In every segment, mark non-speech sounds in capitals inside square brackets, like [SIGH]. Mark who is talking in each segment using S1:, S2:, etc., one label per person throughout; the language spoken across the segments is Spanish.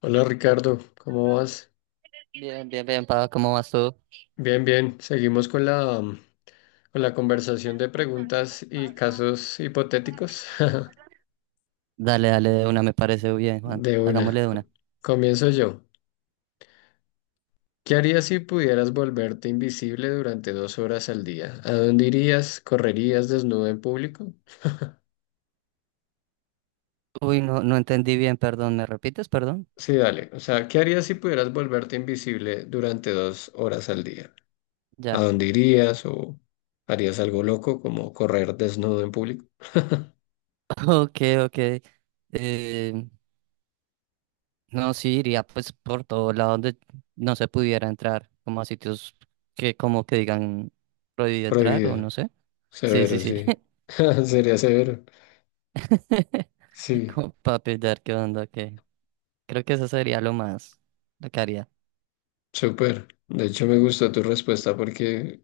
S1: Hola Ricardo, ¿cómo vas?
S2: Bien, bien, bien, Pablo, ¿cómo vas tú?
S1: Bien, bien. Seguimos con la conversación de preguntas y casos hipotéticos. [LAUGHS]
S2: Dale, dale de una, me parece bien, Juan.
S1: De
S2: Hagámosle
S1: una.
S2: de una.
S1: Comienzo yo. ¿Qué harías si pudieras volverte invisible durante 2 horas al día? ¿A dónde irías? ¿Correrías desnudo en público?
S2: Uy, no, no entendí bien, perdón. ¿Me repites, perdón?
S1: Sí, dale. O sea, ¿qué harías si pudieras volverte invisible durante dos horas al día? ¿A
S2: Ya.
S1: dónde irías o harías algo loco como correr desnudo en público?
S2: [LAUGHS] Ok, ok. Eh, no, sí, iría pues por todo lado donde no se pudiera entrar, como a sitios que como que digan prohibido entrar o
S1: Prohibido.
S2: no sé. Sí, sí,
S1: Severo,
S2: sí.
S1: sí. [LAUGHS] Sería severo.
S2: [LAUGHS]
S1: Sí,
S2: Como para pillar qué onda, ok. Creo que eso sería lo más, lo que haría.
S1: súper. De hecho, me gustó tu respuesta porque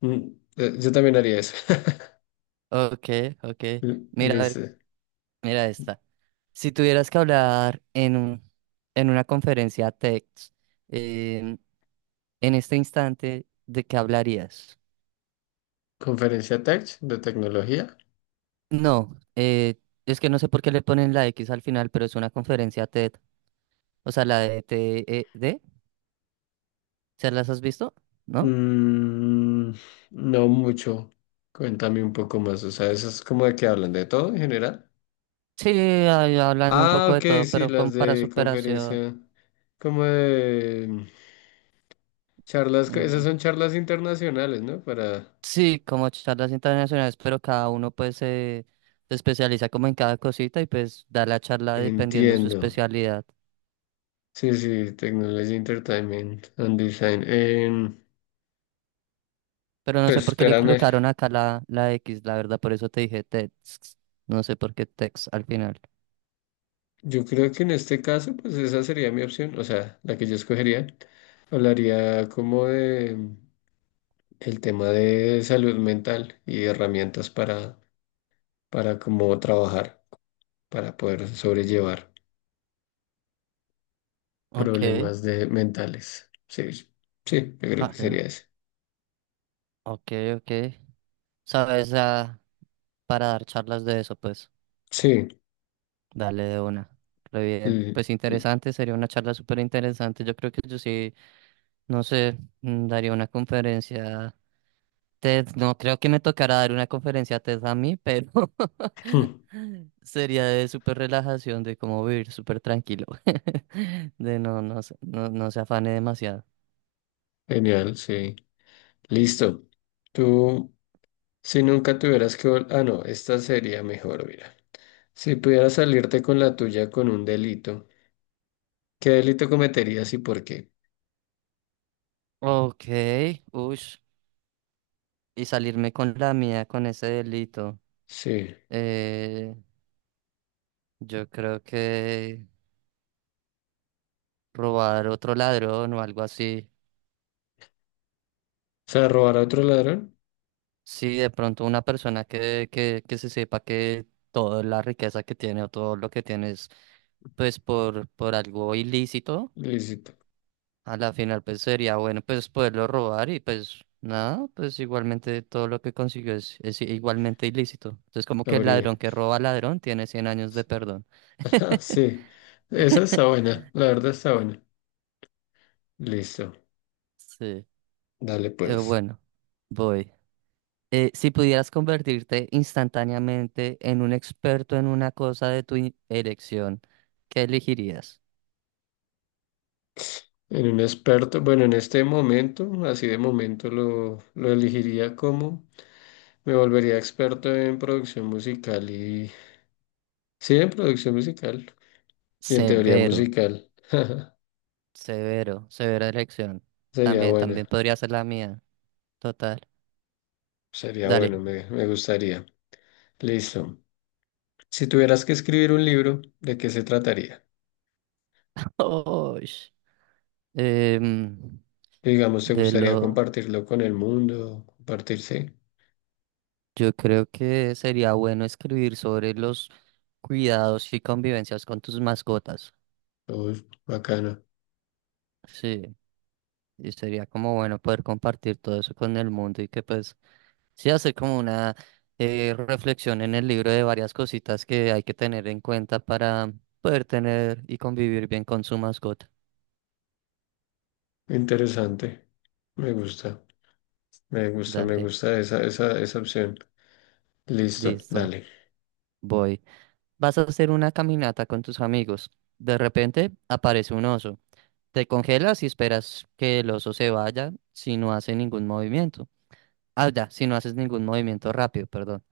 S1: mm, yo también haría eso. [LAUGHS]
S2: Ok, ok.
S1: L-
S2: Mira, a ver.
S1: Listo.
S2: Mira esta. Si tuvieras que hablar en una conferencia TED, em, en este instante, ¿de qué hablarías?
S1: Conferencia tech de tecnología.
S2: No, es que no sé por qué le ponen la X al final, pero es una conferencia TED. O sea, la de TED. ¿Se las has visto? ¿No?
S1: Mm, no mucho. Cuéntame un poco más. O sea, eso es como de que hablan de todo en general.
S2: Sí, ahí hablan un
S1: Ah,
S2: poco de
S1: ok,
S2: todo,
S1: sí,
S2: pero
S1: las
S2: con para
S1: de
S2: superación.
S1: conferencia, como de charlas, esas
S2: mm,
S1: son charlas internacionales, ¿no? Para...
S2: sí, como charlas internacionales, pero cada uno pues se especializa como en cada cosita y pues da la charla dependiendo de su
S1: Entiendo.
S2: especialidad.
S1: Sí, sí, Technology Entertainment and Design.
S2: Pero no sé
S1: Pues
S2: por qué le
S1: espérame,
S2: colocaron acá la X, la verdad, por eso te dije Tex. No sé por qué Tex al final.
S1: yo creo que en este caso, pues esa sería mi opción, o sea, la que yo escogería. Hablaría como de el tema de salud mental y herramientas para cómo trabajar, para poder sobrellevar
S2: Ok.
S1: problemas de mentales. Sí, sí, yo creo que
S2: Ah,
S1: sería
S2: ya.
S1: ese.
S2: Ok, ok. Sabes, para dar charlas de eso, pues,
S1: Sí,
S2: dale de una. Re bien.
S1: l-
S2: Pues
S1: l-
S2: interesante, sería una charla súper interesante. Yo creo que yo sí, no sé, daría una conferencia TED, no creo que me tocará dar una conferencia a TED a mí, pero [LAUGHS]
S1: [CLEARS THROAT]
S2: sería de súper relajación, de cómo vivir súper tranquilo, [LAUGHS] de no, no, no, no se afane demasiado.
S1: genial, sí. Listo. Tú. Si nunca tuvieras que vol- Ah, no, esta sería mejor, mira. Si pudieras salirte con la tuya con un delito, ¿qué delito cometerías y por qué?
S2: Ok, ush, y salirme con la mía con ese delito.
S1: Sí.
S2: Eh, yo creo que robar otro ladrón o algo así.
S1: O sea, robar a otro ladrón,
S2: Sí, de pronto una persona que se sepa que toda la riqueza que tiene o todo lo que tiene es pues por algo ilícito,
S1: lícito.
S2: a la final pues sería bueno pues poderlo robar y pues nada, pues igualmente todo lo que consiguió es igualmente ilícito. Entonces como que el
S1: Abrí.
S2: ladrón que roba al ladrón tiene 100 años de perdón.
S1: [LAUGHS] Sí. Esa está buena, la verdad está buena. Listo.
S2: Sí.
S1: Dale pues.
S2: Bueno, voy. Si pudieras convertirte instantáneamente en un experto en una cosa de tu elección, ¿qué elegirías?
S1: En un experto, bueno, en este momento, así de momento lo elegiría como me volvería experto en producción musical y... Sí, en producción musical y en teoría
S2: Severo,
S1: musical. [LAUGHS]
S2: severo, severa elección.
S1: Sería
S2: También,
S1: bueno,
S2: también podría ser la mía. Total.
S1: sería
S2: Dale.
S1: bueno, me gustaría. Listo. Si tuvieras que escribir un libro, ¿de qué se trataría?
S2: [LAUGHS] Oy. Em,
S1: Digamos, ¿te
S2: de lo,
S1: gustaría compartirlo con el mundo? ¿Compartirse?
S2: yo creo que sería bueno escribir sobre los cuidados y convivencias con tus mascotas.
S1: Uy, bacana,
S2: Sí, y sería como bueno poder compartir todo eso con el mundo y que pues sí hacer como una reflexión en el libro de varias cositas que hay que tener en cuenta para poder tener y convivir bien con su mascota.
S1: interesante. Me gusta, me gusta, me
S2: Dale.
S1: gusta esa opción. Listo,
S2: Listo,
S1: dale.
S2: voy. Vas a hacer una caminata con tus amigos. De repente aparece un oso. Te congelas y esperas que el oso se vaya si no hace ningún movimiento. Ah, ya, si no haces ningún movimiento rápido, perdón.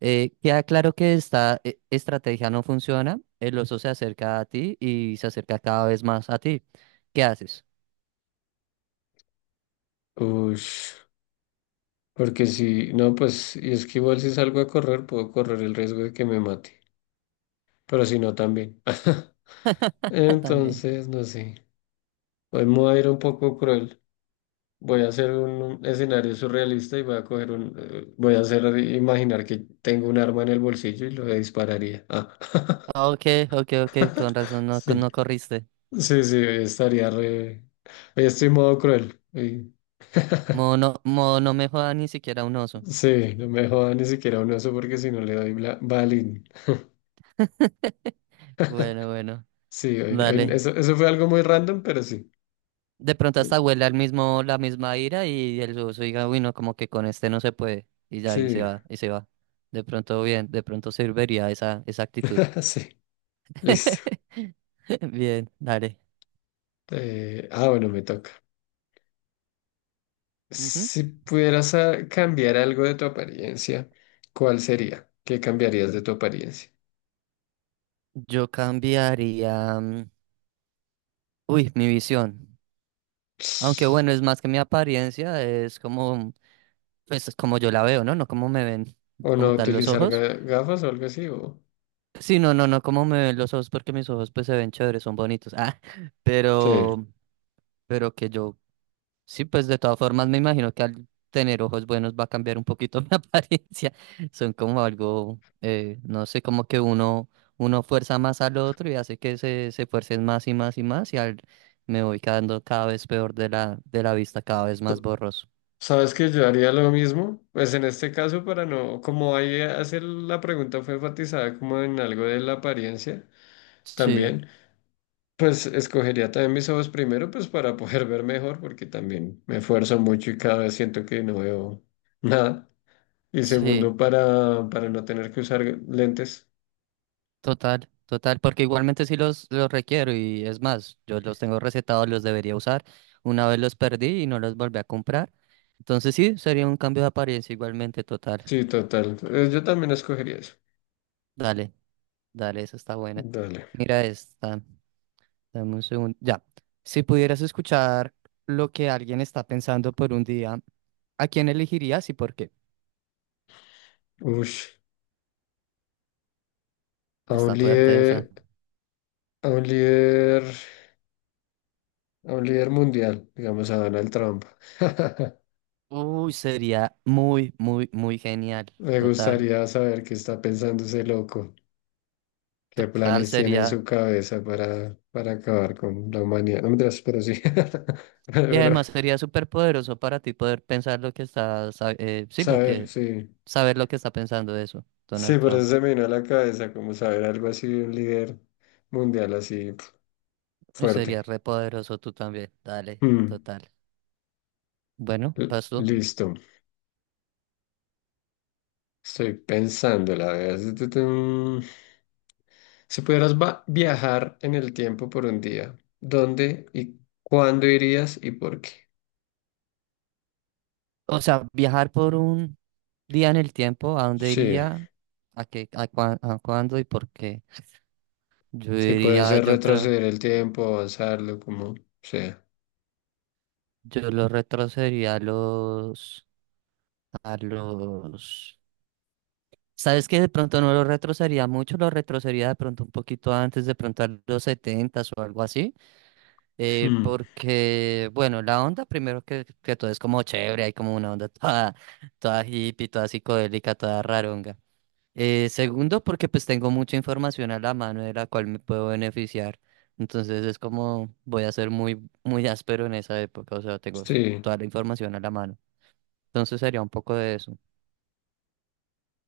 S2: Queda claro que esta estrategia no funciona. El oso se acerca a ti y se acerca cada vez más a ti. ¿Qué haces?
S1: Uy, porque si no, pues, y es que igual si salgo a correr, puedo correr el riesgo de que me mate. Pero si no, también.
S2: [LAUGHS]
S1: [LAUGHS]
S2: También.
S1: Entonces, no sé. Hoy me voy a ir un poco cruel. Voy a hacer un escenario surrealista y voy a coger voy a hacer imaginar que tengo un arma en el bolsillo y lo dispararía. Ah.
S2: Ok, ok, ok, con razón
S1: [LAUGHS]
S2: no,
S1: Sí,
S2: no corriste.
S1: sí, sí, hoy estoy modo cruel. [LAUGHS]
S2: Modo no me joda ni siquiera un oso.
S1: Sí, no me joda ni siquiera un oso porque si no le doy bla- balín.
S2: Bueno, bueno.
S1: Sí, hoy- hoy-
S2: Dale.
S1: eso, eso fue algo muy random, pero sí.
S2: De pronto hasta huele al mismo, la misma ira y el oso diga, uy, no, como que con este no se puede. Y ya, y se
S1: Sí,
S2: va, y se va. De pronto, bien, de pronto serviría esa, esa actitud.
S1: [LAUGHS] sí, listo.
S2: [LAUGHS] Bien, dale.
S1: Ah, bueno, me toca.
S2: Ujú.
S1: Si pudieras cambiar algo de tu apariencia, ¿cuál sería? ¿Qué cambiarías de tu apariencia?
S2: Yo cambiaría, uy, mi visión. Aunque bueno, es más que mi apariencia, es como, pues es como yo la veo, ¿no? No como me ven
S1: ¿O no
S2: como tal los
S1: utilizar
S2: ojos.
S1: gafas o algo así? O...
S2: Sí, no, no, no como me ven los ojos porque mis ojos pues se ven chéveres, son bonitos. Ah, [LAUGHS]
S1: Sí.
S2: pero, pero que yo. Sí, pues de todas formas me imagino que al tener ojos buenos va a cambiar un poquito [LAUGHS] mi apariencia. Son como algo, no sé, como que uno, uno fuerza más al otro y hace que se fuercen más y más y más me voy quedando cada vez peor de de la vista, cada vez más
S1: Tú-
S2: borroso.
S1: ¿Sabes que yo haría lo mismo? Pues en este caso, para no, como ahí hace la pregunta fue enfatizada como en algo de la apariencia
S2: Sí,
S1: también, pues escogería también mis ojos primero, pues para poder [LAUGHS] ver mejor, porque también me esfuerzo mucho y cada vez siento que no veo nada. Y
S2: sí,
S1: segundo, para no tener que usar lentes.
S2: total, total, porque igualmente sí los requiero y es más, yo los tengo recetados, los debería usar. Una vez los perdí y no los volví a comprar. Entonces sí, sería un cambio de apariencia igualmente total.
S1: Sí, total. Yo también escogería eso.
S2: Dale. Dale, esa está buena.
S1: Dale.
S2: Mira esta. Dame un segundo. Ya. Si pudieras escuchar lo que alguien está pensando por un día, ¿a quién elegirías y por qué?
S1: Ush. A un
S2: Está fuerte esa.
S1: líder, a un líder, a un líder mundial, digamos a Donald Trump. [LAUGHS]
S2: Uy, sería muy, muy, muy genial.
S1: Me
S2: Total.
S1: gustaría saber qué está pensando ese loco, qué
S2: Total
S1: planes tiene en
S2: sería.
S1: su cabeza para acabar con la humanidad. No me Pero sí. [LAUGHS] Pero,
S2: Y
S1: pero,
S2: además sería súper poderoso para ti poder pensar lo que sí, lo
S1: saber,
S2: que,
S1: sí.
S2: saber lo que está pensando eso,
S1: Sí,
S2: Donald
S1: por eso
S2: Trump.
S1: se me vino a la cabeza, como saber algo así de un líder mundial así pf,
S2: Y sería
S1: fuerte.
S2: re poderoso tú también. Dale,
S1: Mm,
S2: total. Bueno, vas tú.
S1: listo. Estoy pensando, la verdad. Tutum. Si pudieras viajar en el tiempo por un día, ¿dónde y cuándo irías y por qué?
S2: O sea, viajar por un día en el tiempo, ¿a dónde
S1: Sí,
S2: iría? ¿A cuándo y por qué? Yo
S1: sí puede
S2: iría,
S1: ser
S2: yo creo,
S1: retroceder el tiempo, avanzarlo, como sea.
S2: yo lo retrocedería a los, ¿sabes qué? De pronto no lo retrocedería mucho, lo retrocedería de pronto un poquito antes, de pronto a los setentas o algo así,
S1: Mm,
S2: porque, bueno, la onda primero que todo es como chévere, hay como una onda toda, toda hippie, toda psicodélica, toda raronga. Segundo, porque pues tengo mucha información a la mano de la cual me puedo beneficiar. Entonces es como voy a ser muy, muy áspero en esa época, o sea,
S1: sí,
S2: toda la información a la mano. Entonces sería un poco de eso.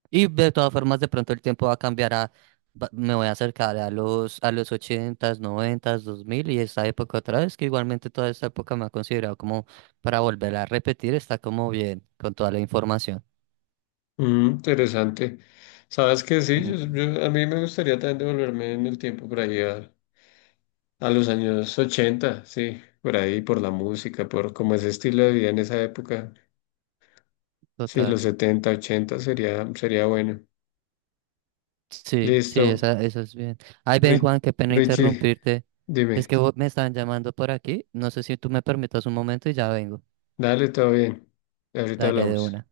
S2: Y de todas formas, de pronto el tiempo va a cambiar a, me voy a acercar a los ochentas noventas 2000 y esa época otra vez, que igualmente toda esta época me ha considerado como para volver a repetir, está como bien con toda la información.
S1: interesante. ¿Sabes qué? Sí,
S2: Mm,
S1: a mí me gustaría también devolverme en el tiempo por ahí a los años 80 sí, por ahí, por la música, por como ese estilo de vida en esa época. Sí,
S2: Total.
S1: los 70, 80 sería, sería bueno.
S2: Sí, sí,
S1: Listo.
S2: esa, eso es bien. Ay, ven,
S1: Ri-
S2: Juan, qué pena
S1: Richie,
S2: interrumpirte. Es
S1: dime.
S2: que vos me están llamando por aquí. No sé si tú me permitas un momento y ya vengo.
S1: Dale, todo bien. Ahorita
S2: Dale de
S1: hablamos.
S2: una.